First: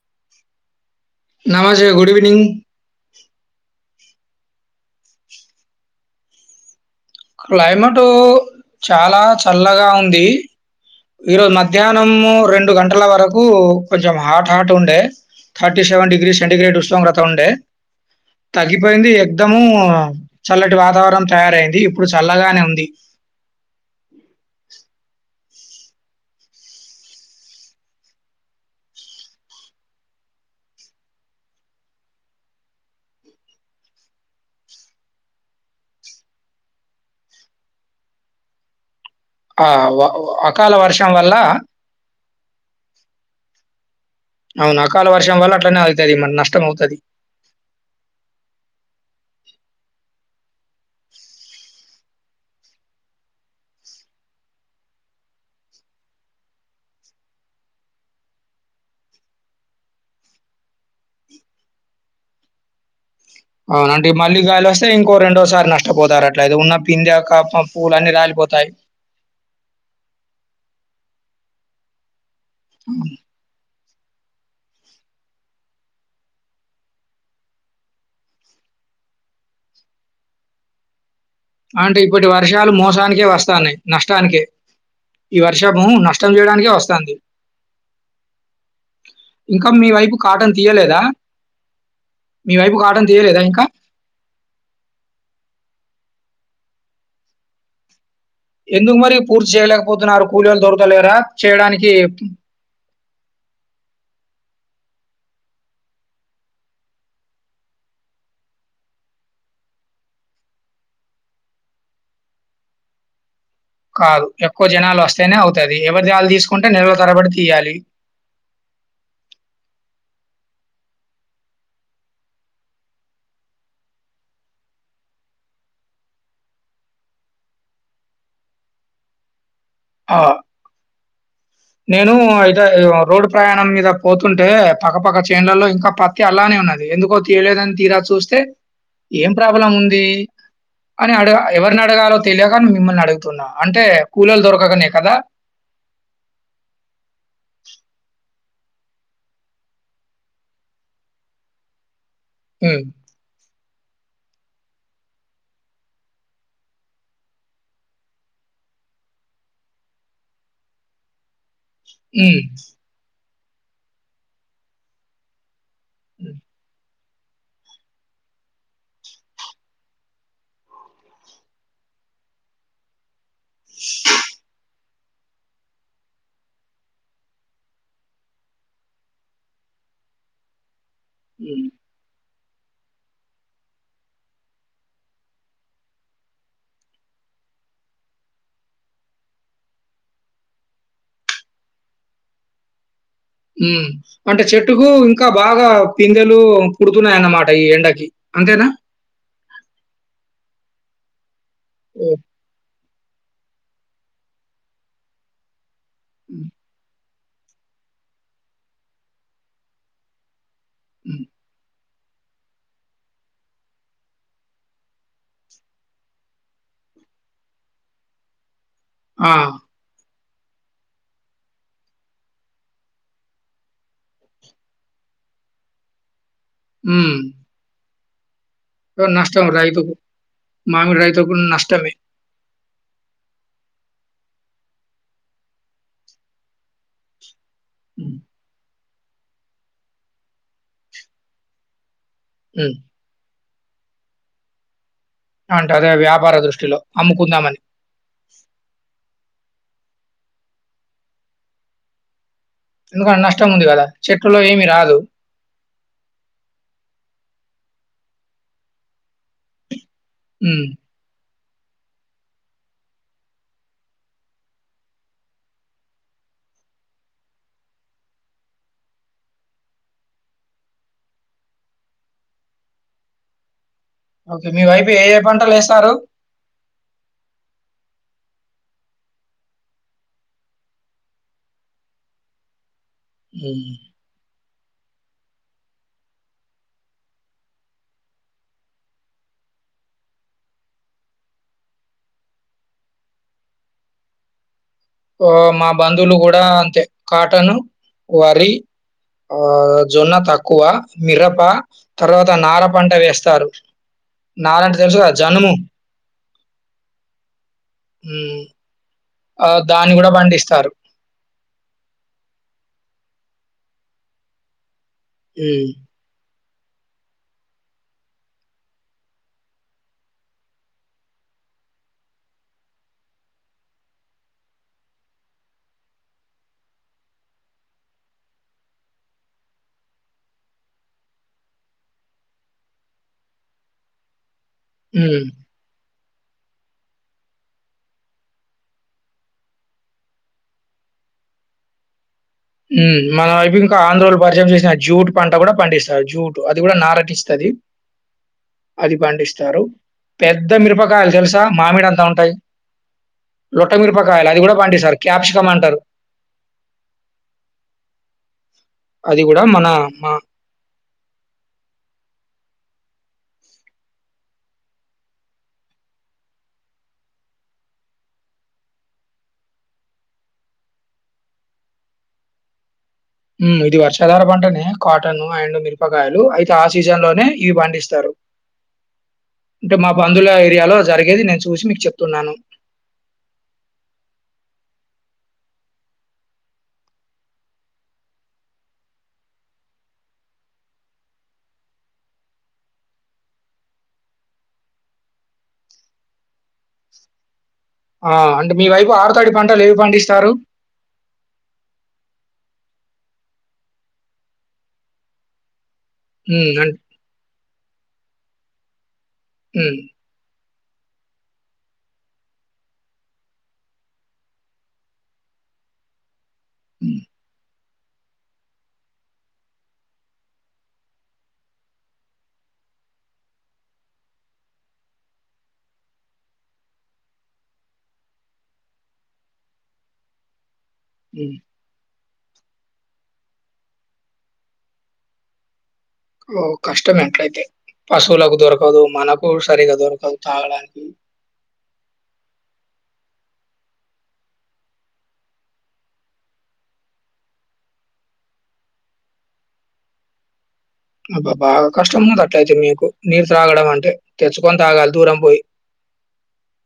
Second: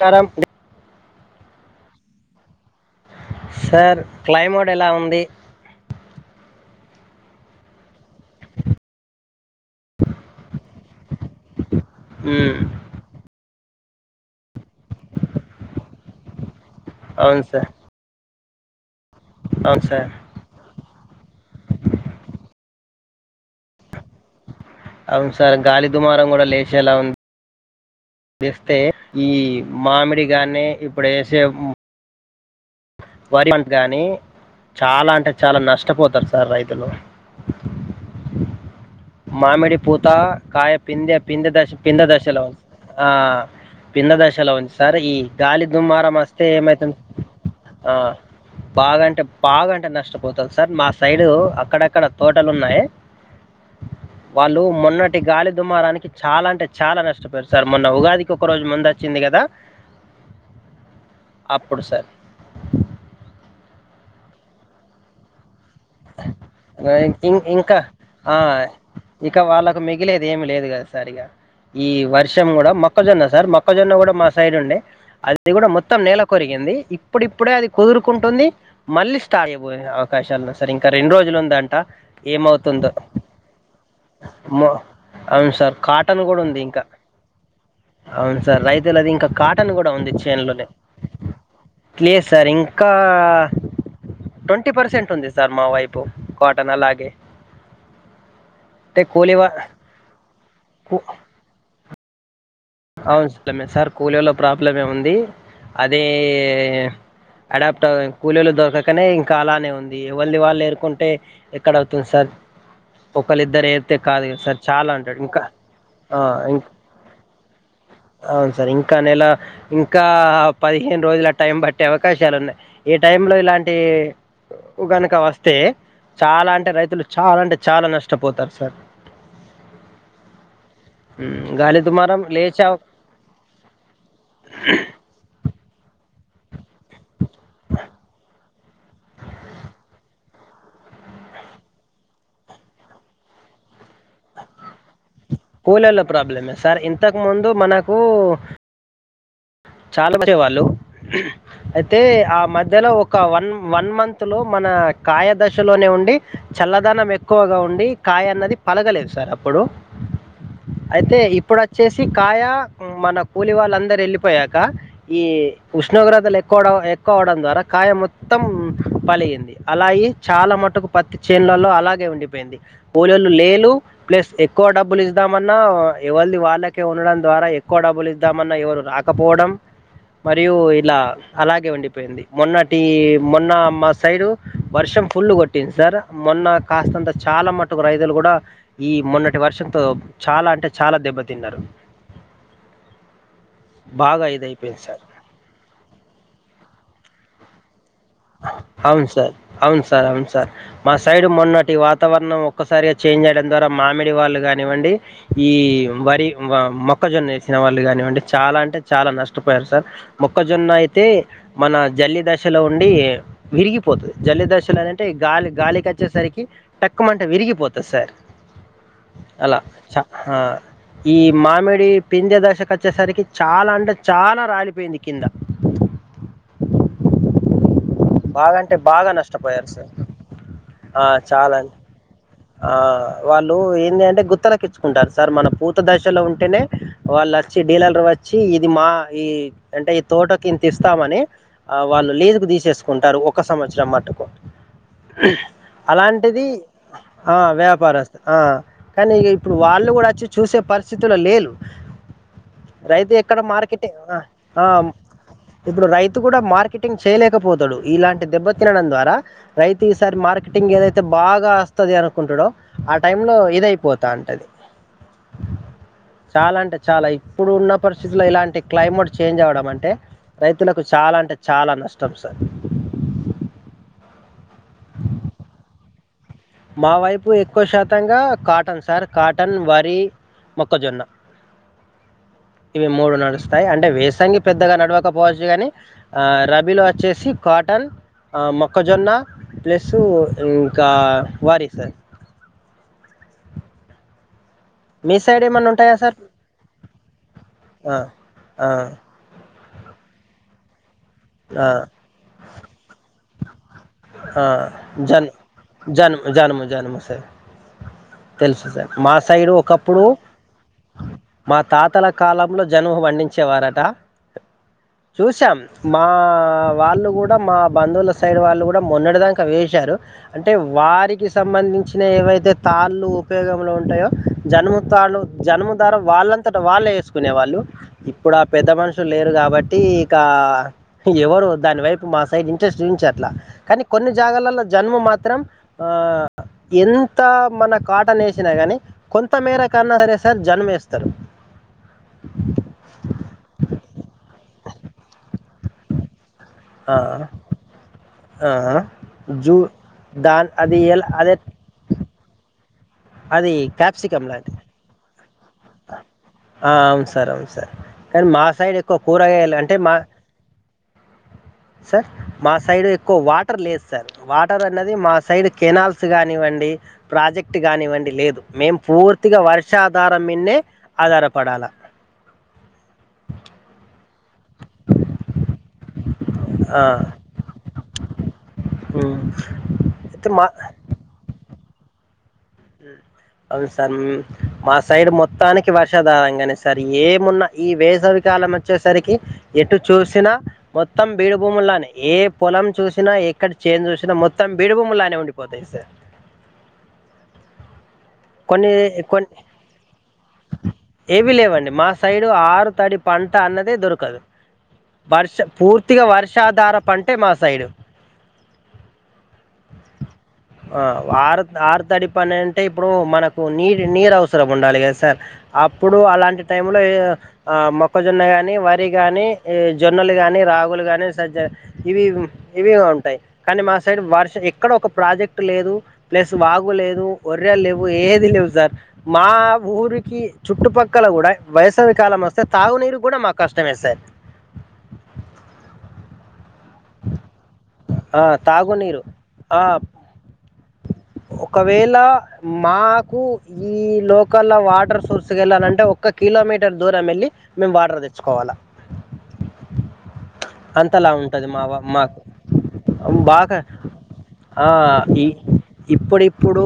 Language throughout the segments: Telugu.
కరమ్పు నమ జె గుడ్ ఈవినింగ్ సార్ క్లైమేట్ ఎలా ఉంది క్లైమేటు చాలా చల్లగా ఉంది ఇరోజ మ మధ్యాహ్నము మ్మ్. రెండు గంటల వరకు కొంచెం హాట్ హాట్ ఉండే థర్టీ సెవెన్ డిగ్రీ సెంటిగ్రేడ్ వస్త చో వ్రతం అవును అండి సార్ త గిప్ అయిపోయింది యుగ్దము అవును సార్ చల్లటి వాతావరణం తయారయింది ఇప్పుడు చల్లగానే ఉంది [inaudible] అవును సార్ గాలి దుమారం కూడా లేచే ఎలా ఉంది ఇస్తే ఈ మామిడిగానే ఇప్పుడే వేసే వరి పంట్ గాని చాలా అంటే చాలా నష్టపోతారు సార్ రైతులు ఆ! మామిడి వ పూత వ- కాయ అకాల వర్షం పిందే వల్ల పిందె దశ పింద దశలో ఉంది ఆ పింద దశలో ఉంది అవును. సార్ అకాల ఈ వర్షం వల్ల గాలి అట్లనే దుమ్మారం అయితది మరి వస్తే ఏమైతుంది నష్టమవుతది. ఆ బాగాంటే బాగాంటే నష్టం పోతంది సార్ మా సైడ్ అక్కడక్కడ తోటలు ఉన్నాయి వాళ్ళు మొన్నటి గాలి దుమారానికి చాలా అంటే చాలా నష్టపోయారు సార్ మొన్న ఉగాదికి ఒక రోజు ముందు వచ్చింది కదా అప్పుడు సార్ అవునండి మళ్ళీ గాలి వస్తే ఇంకో రెండోసారి నష్టం ఇం ఇంకా పూలన్నీ ఆ రాలిపోతాయి. ఇక వాళ్ళకు మిగిలేది ఏమి లేదు కదా సార్ ఇగ ఈ వర్ విషయం కూడా మొక్కజొన్న సార్ మక్క మొక్కజొన్న కూడా మా సైడ్ ఉండే అది కూడా మొత్తం నేల కొొరిగింది ఇప్పుడిప్పుడే అది కుదురుకుంటుంది మళ్ళీ స్టాార్బయే అవకాశాలు వాయి సరే ఇంకా రెండ్ రోజ్ చిలు ఉందంట అంటే ఇప్పటి వర్షాలు ఏమవుతుందో మోసానికే వస్తాన్నాయి. నష్టానికే. ఈ అవును సార్ వర్షము కాటన్ నష్టం కూడా ఉంది ఇం జేయడానికే వస్తాంది. అవును సార్ రైతులది ఇంకా కాటన్ మీ కూడా ఉంది వైపు చన్ లో కాటన్ తీయలేదా? లేదు సార్ మీ వైపు ఇంకా కాటన్ తీయలేదా ఇంకా? ట్వంటీ పర్సెంట్ ఉంది చర్మ వైపు కాటన్ అలాగే ఎందుకు అంటే మరి కూలీ వా పూర్తి చేయలేకపోతున్నారు కూలీ వోళ్ళు కూ- దొరకలేరాా చేయడానికి [inaudible] అవును సే సార్ కూలీల్లో ప్రాబ్లమే ఉంది అదే అడాప్ట్ అ కూలీలు దొరకకనే ఇంకా అలానే ఉంది ఎవళది వాళ్ళు ఎరుకుంటు ఎక్కడ అవుతుంది సార్ ఓ కాదు ఎక్కువ జనాలు వస్తేనే ఇంకా అవుతది ఎవరి ఆ, దళ ఇం- తీసుకుంటే నేలల తరబడి తీయాలి అవును సార్ ఇంకా నెలా ఇంకా పదిహేను రోజుల టైం పట్టే అవకాశాలు ఉన్నాయి ఈ టైం లో ఇలాంటి ఎక్కుకనుక వస్తే చాలా అంటే రైతులు చాలా అంటే చాలా నష్టపోతారు సార్ ఆ! గాలి నేను తుమారం లేదు అయితే రోడ్డు ప్రయాణం మీద పోతుంటే పక్కపక్క చేన్ డ్లలో ఇంకా పత్తి అలానే ఉన్నది ఎందుకో తీయలేడని తీరా చూస్తే ఏం ప్రాబ్లం ఉంది అని అడ ఎవరిని అడగాలో తెలియక మిమ్మల్ని అడుగుతున్నా అంటే కూలొల్లు దొర కకనే కదా కూలొల్ల ప్రాబ్లమే సార్ ఇంతకు ముందు మనకు చాలా వచ్చే వాళ్లు అయితే ఆ హ్మ్. మధ్యలో ఒక వన్ వన్ మంత్ లో మన కాయ దశలోనే ఉండి చల్లదనం ఎక్కువగా ఉండి కాయ అన్నది పలగలేదు సార్ అప్పుడు అయితే ఇప్పుడు చేసి హ్మ్. కాయ మనకు పూలి వాళ్ళందరు వెళ్ళి పోయాక ఈ ఉష్ణోగ్రతలు హ్మ్. ఎక్కవవడ వడం ద్వారా కాయ మొత్తం పలిగింది అలా అయ్యి చాలా మటుకు పత్తి చేండ్లలో అలాగే ఉండిపోయింది కూలొల్ లేలు ప్లస్ ఎక్కువ డబ్బులు ఇ ద్దామన్నా ఎవళది వాళ్ళకే ఉండడం ద్వారా ఎక్కువ డబ్బులు ఇద్దామన్నా ఎవరు రాక కపోవడం మరియు ఇలా హ్మ్. అలాగే వండిపోయింది మొన్నటి మొన్న మా సైడు వర్షం ఫుల్ కొట్టింది, సార్ మొన్న కాస్తంత. చాలా మటుకు రైతులు కూడా ఈ మొన్నటి వర్షంతో చాలా అంటే చాలా దెబ్బతిన్నారు. ఉమ్ బాగా అంటే ఇదయిపోయింది చెట్టుకు సార్ ఇంకా బాగా పిందెలు పుడుతున్నాయన్నమాట ఈ ఎండక్ అవును సార్ అవును సార్ అవును సార్ మా సైడ్ మొన్న టి ఓహ్! వాతావరణం ఒక్కసారిగ చేంజ్ చేయడం ద్వారా మామిడి వాళ్ళు కానివ్వండి ఈ వరి హ్మ్. మా మొ మొక్కజొన్న ఏసిన వాళ్ళు కానివ్వండి చాలా అంటే చాలా నష్టపోయారు సార్ మొక్కజొన్న అయితే హ్మ్. మన జల్లి దశలో నుండి విరిగిపోద్ది జల్లి దశలు అనింటే గాలి గాలికి వచ్చేసరికి తక్కు మంట విరిగిపోతుంది సార్ ఆ! అలా చ ఆ ఈ మామిడి పిందె దశకు వచ్చేసరికి చాలా అంటే చాలా రాలిపోయింది కింద ఉ బాగా అంటే బాగా [inaudible] నష్టం నష్టపోయారు సార్. రైతుకు మామిడి ఆ! రైతుకు కూడా చాలా నష్టమే ఆ వాళ్ళు ఏంది అంటే గుత్తలకిచ్చుకుంటారు సార్ మన పూత దశలో ఉంటేనే వాళ్ళ వచ్చి డీలర్ హ్మ్. వచ్చి ఇది మా ఈ అంటే ఈ తోట కింతిస్తామని ఆ వాళ్ళు లీజుకు హ్మ్. తీసేస్ టారు ఒక సంవత్సరం మట్టుకు అంటే [unintelligible] అదే వ్యాపార అలాంటిది దృష్టిలో ఆ అమ్ముకుందామని. వ్యాపారస్తు ఆ కానీ ఇప్పుడు వాళ్ళు కూడా అచ్చి చూసే పరిస్థితుల లేలు రైతు ఎందుకంటే ఎక్కడ నష్టం ఉంది కదా మార్కెటింగ్ ఆ! చెట్టుల్లో ఆ! ఏమి రాదు ఇప్పుడు రైతు కూడా మార్కెటింగ్ చేయలేకపోతడు ఇలాంటి దెబ్బ తినడం ద్వారా రైతు ఈ సారి హ్మ్. మార్కెటింగ్ ఏదైతే బా గాస్తది ది అనుకుంటడు ఆ టై లో ఇదయిపోతాంటది చాలా అంటే చాలా ఇప్పుడు ఉన్న పరిస్థితులో ఇలాంటి క్లైమేట్ చేంజ్ అవడం అంటే రైతులకు చాలా అంటే చాలా నష్టం సార్ ఓకే మీ వైపు ఏ ఏ పంటలు ఏస్తారు మా వైపు ఎక్కువ శాతంగా కాటన్ సార్ కాటన్, వరి, మొక్కజొన్న. ఇవి మూడు హ్మ్. నడుస్తాయి అంటే వేసంగి పెద్దగా నడవకపోవచ్చు కానీ ఆ రబీలో వచ్చేసి కాటన్ అ మొక్కజొన్న ప్లస్సు ఇంకా వారి సార్ మీ ఆ సైడ్ మా ఏమన్నా ఉంటాయా బంధువులు సార్ కూడా అంతే కాటన్ ఆ, వరి ఆ, ఆ జొన్న తక్కువ మిరప ఆ, తర్వాత నార పంట వేస్తారు [inaudible] ఆ నార అంటే తెలుసు గదా! జన్ జనుము. జన్ము జన్ము జన్ము సార్ హ్మ్. తెలుసు సార్ మాస ఆ! సైడ్ దాన్ని ఒకప్పుడు గూడా పండిస్తారు. మా తాతల కాలంలో జన్మ పండించె వారటా చూసాం హ్మ్. మా అ వాళ్ళు కూడా మా బంధువుల సైడ్ వాళ్ళు కూ డ మొన్నటి దాక వేశారు, అంటే వారికి సంబంధించిన ఏవైతే తాళ్ళు ఉపయోగంలో ఉంటాయో జన్ము తాళ జన్ము ద్వారా వాళ్ళంతట వాళ్లే ఏసుకునే వాళ్ళు, ఇప్పుడు ఆ పెద్ద మనుషులు లేరు కాబట్టి ఇక ఎవరు దాని వైపు మా సైడ్ ఇంట్రెస్ట్ చూంచట్ల. కానీ కొన్ని జాగలల జన్ము హ్మ్. మాత్రం ఆ ఎంత మన కాటన్ వేసినా కానీ కొంతమేర కన్నా సరే సార్ జన్మేస్తరు ఉ మన వైపు ఇంకా ఆంధ్రోలు పరిచయం చేసిన జ్యూటు పంట కూడా పండిస్తార్ జూట్ అది కూడా ఆ. నారకిస్తది ఆ అది జూ పండిస్తారు దాన్ పెద్ద అది ఎలా మిరపకాయలు అదే తెలుసా మామిడ అంతా ఉంటాయి అది లొట క్యాప్సికం మీరుపకాయలు అది కూడా లాంటిది పండిస్తారు క్యాప్షూ జమంటరు ఆ అవును సార్ అవును సార్ కానీ మా సైడ్ ఎక్కువ అది గూడా కూరగాయాల మన అంటే మా సర్ మా సైడ్ ఎక్కువ వాటర్ లేదుస్తారు వాటర్ అనేది మా సైడ్ కెనాల్స్ కానివ్వండి ప్రాజెక్ట్ కానివ్వండి లేదు మేము పూర్తిగా వర్షాధారం మీనే ఆధారపడాలా ఉమ్ ఇది పారు చదర పంటని కాటన్ ఆయన్ను మిర్పకాయి లో అయితే ఆ సీజన్ లోనే ఇవి పండిస్తారు హ్మ్. అంటే మా అయితే బంధుల మా ఏరియాలో జరిగేది నేను చూసి మీకు చెప్తున్నాను అవును సార్ మా సైడ్ మొత్తానికి వర్షాధారంగానే సార్ ఏమున్నా ఈ వేసవి కాలం వచ్చేసరికి ఎటు చూసినా మొత్తం బీడి భూములానే ఏ పొలం చూసినా ఎక్కడ చేను చూసినా మొత్తం బీడి భూములానే ఉండిపోతాయి సార్ ఆ అంటే మీ కొన్ని వైపు ఆరు కొన్ని తటి పంటలు ఏవి పండిస్తారు అడి పంటంట అన్నదే దొరకదు వర్ష పూర్తి కొత్తిగా హ్మ్. అన్ వర్షాధార పంటే మా సైడు ఉమ్ ఆ ఆర ఆరత్ అడి పన్నెంట అప్పుడు మనకు నీర నీరు అవసరం ఉండాలి కదా సార్ అప్పుడు అలాంటి టిమ్ లో హ్మ్. పక్కజొన్న కాగాని వరి కాగాని జొన్నలు గాని రాగులు కాగాని సజ్జ ఇవి ఇవిగా ఉంటాయి కానీ మా సైడ్ వర్ష ఎక్కడ ఒక ప్రాజెక్ట్ లేదు ప్లస్ వాగు లేదు స లేవు ఏది లేవు సార్ మా ఊరికి చుట్టుపక్కల కూడా హ్మ్. వయస వ్యక్ కాలం వస్తే తాగునీరు కూడా మాకు కష్టమే సార్ ఓ కష్టం ఎట్లయితే ఆ, పశువులకు దొరకదు తాగునీరు మనకు ఆ, సరిగా దొరకదు తాగడానికి ఒకవేళ మాకు ఈ లోకల్ వాటర్ సోర్స్కి వెళ్ళాలంటే ఒక్క కిలోమీటర్ దూరం వెళ్ళి మేము వాటర్ తెచ్చుకోవాలి అంతలా ఉం అబ్బా! బాగా కష్టం ఉన్నది అట్లయితే మీకు నీరు బాగా త్రాగడం అంటే తెచ్చుకొని ఆ, తాగాలి దూరం ఈ- పోయి ఇప్పుడిప్పుడు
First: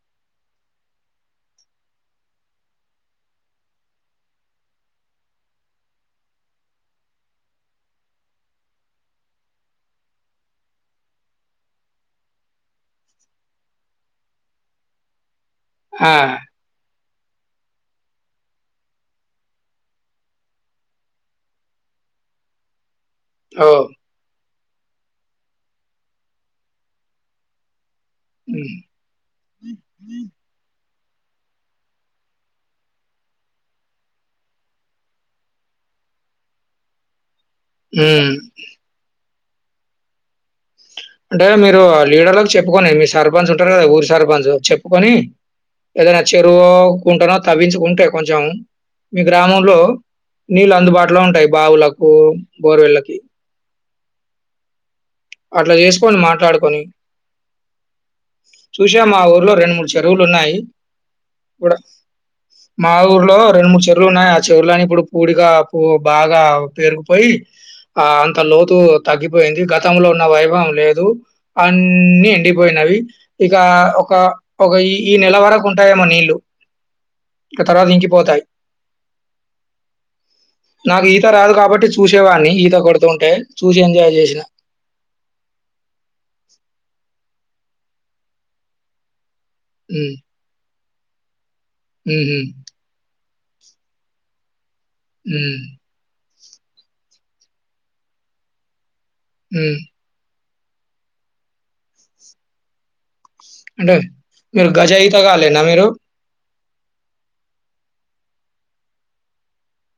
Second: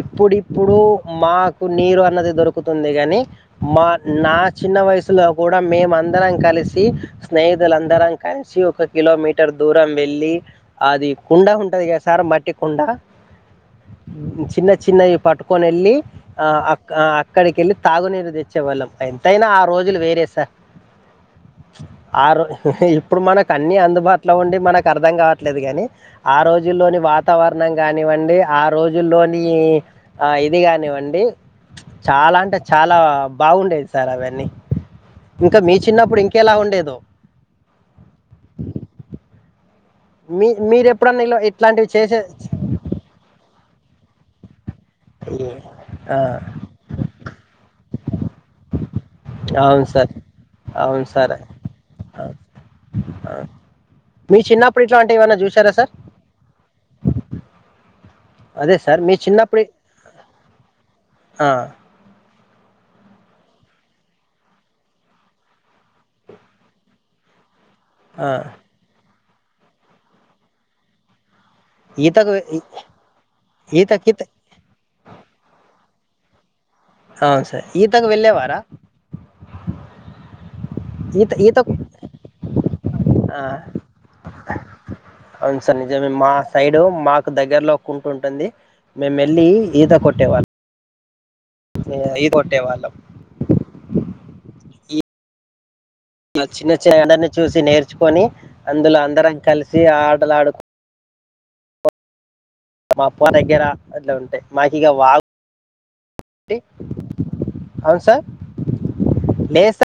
ఇప్పుడిప్పుడు మాకు నీరు అన్నది దొరుకుతుంది కాని మా నా చిన్న వయసులో కూడా మేము అందరం కలిసి స్నేహితులందరం కలిసి ఒక కిలోమీటర్ దూరం వెళ్ళి అది కుండ ఉంటుది కదా సార్ మట్టి కుండ చిన్న చిన్నవి పటు కోనల్ ఆ ఆ అక్కడికిళ్ళి తాగునీరు తెచ్చేవాళ్ళం ఎంతైనా ఆ రోజులు వేరే సార్ ఆ హు హు ఇప్పుడు మనకు అన్ని ఓహ్! అందుబాటులో ఉండే మనకు అర్ధం కావట్లేదు కాగాని ఆ రోజుల్లోని వాతావరణం కానివ్వండి ఆ హ్మ్. రోజుల్లోని ఆ ఇది కానివ్వండి చాలా అంటే చాలా బాగుండేది సార్ అవన్నీ ఇంకా మీ చిన్నప్పుడు ఇంకెలా ఉండేదు ఉమ్ మీ మీరే అంటే మీరు లీడర్ కి చెప్పుకొని మీ సర్పంచ్ ఉ టారు ఊరు సారి ప చెప్ప కని ఆ, ఏదైనా చెరువుకుంటాన తవ్వించుకుంటే కొ చాం మీ గ్రామంలో అవును సార్ నీళ్లు అవును అందుబాటులో సార్ ఉంటాయి బావులకు ఆ, బోరవెళకి ఆ. మీ చిన్నప్పుడు ఇట్లాంటివి ఏమైనా చూసారా అట్లా సార్ చేసి ట్లాడుకొని అదే సార్ చూసా మీ మా ఊర్లో చిన్నప్పుడు రెండు మూడు చెరువులున్నాయి. ఆ మా ఊర్లో రెండు మూడు చెరువులు ఉన్నాయి. ఆ చెరువులని ఇప్పుడు పూడిగా పూ బాగా పేరుగుపోయి. ఆ అంతలోతు తగ్గిపోయింది. గతంలో ఉన్న వైభవం లేద్ దు అన్నిీ ఈతకు ఎండిపోయినవి. ఇక ఈతకి ఒక ఒక ఈ ఈ నెల వరక్ ఉంటాయేమో నీళ్ళు అవును ఇక సార్ తర్వాత ఈతకు ఇంకిపోతాయి. వెళ్ళేవారా నాకు ఈత రాదు కాబట్టి చూసేవాడిని ఈత కొడుతూ ఉంటే ఆ చూసి ఎంజాయ్ చేసిన. అవును సార్ నిజమే మా సైడు మాకు దగ్గరలో ఒక్కుంటుంటుంది మే మే మా ల్లి ఈత హ్మ్. కొట్టేవాలాం మే ఇ హుహు. కొట్టేవాలాం ఉహ్ చిన్న చి అందరిని చూసి నేర్చుకొని అందులో అందరం హ్మ్. కలిసి ఆడలాడుకుంటా. మం అంటే మీరు గజాయిత గాలేనా మీరు. టి అవును సార్ లేద్ సార్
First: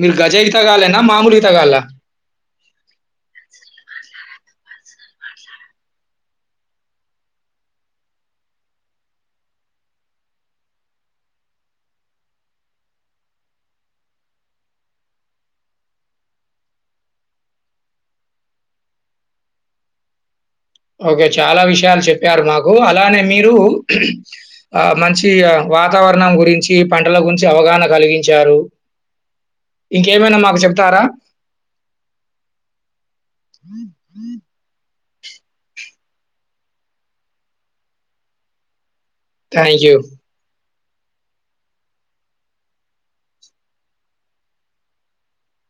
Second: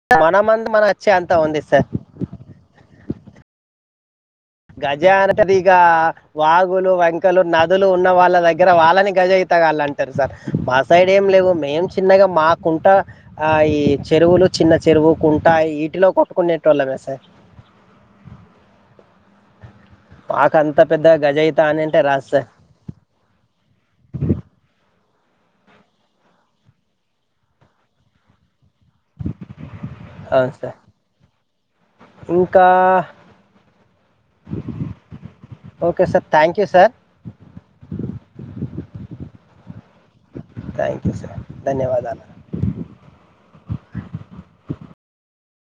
మీరు మన గజా మంది మన ఈతగాలేనా వచ్చే అంత మామూలు ఉంది ఈతగాల్ల సార్ ఆ గజ అనంటేది ఇగా వాగులు, వంకలు, నదులు ఉన్న వాళ్ళ దగ్గర వాళ్ళని గజ ఈతగాల అంటారు. సార్ మా సైడ్ ఏం లేవు మేం చిన్నగా. మా కుంట ఆ ఈ చెరువులు చిన్న చెరువు, కుంట వీటిలో కొట్టుకునేటోళ్ళమే సార్ మాక్ ఓకే చాలా విషయాలు చెప్పారు మాకు. అలానే మీరు ఆ మంచ్ వాతావరణం గురించి, పంటల గురించి అవగాహన కలిగించారు. ఇంకేమైనా అవును మాకు సార్ చెప్తారా. ఇంకా okay sir thank you sir. Thank you. Thank you sir ధన్యవాదాలు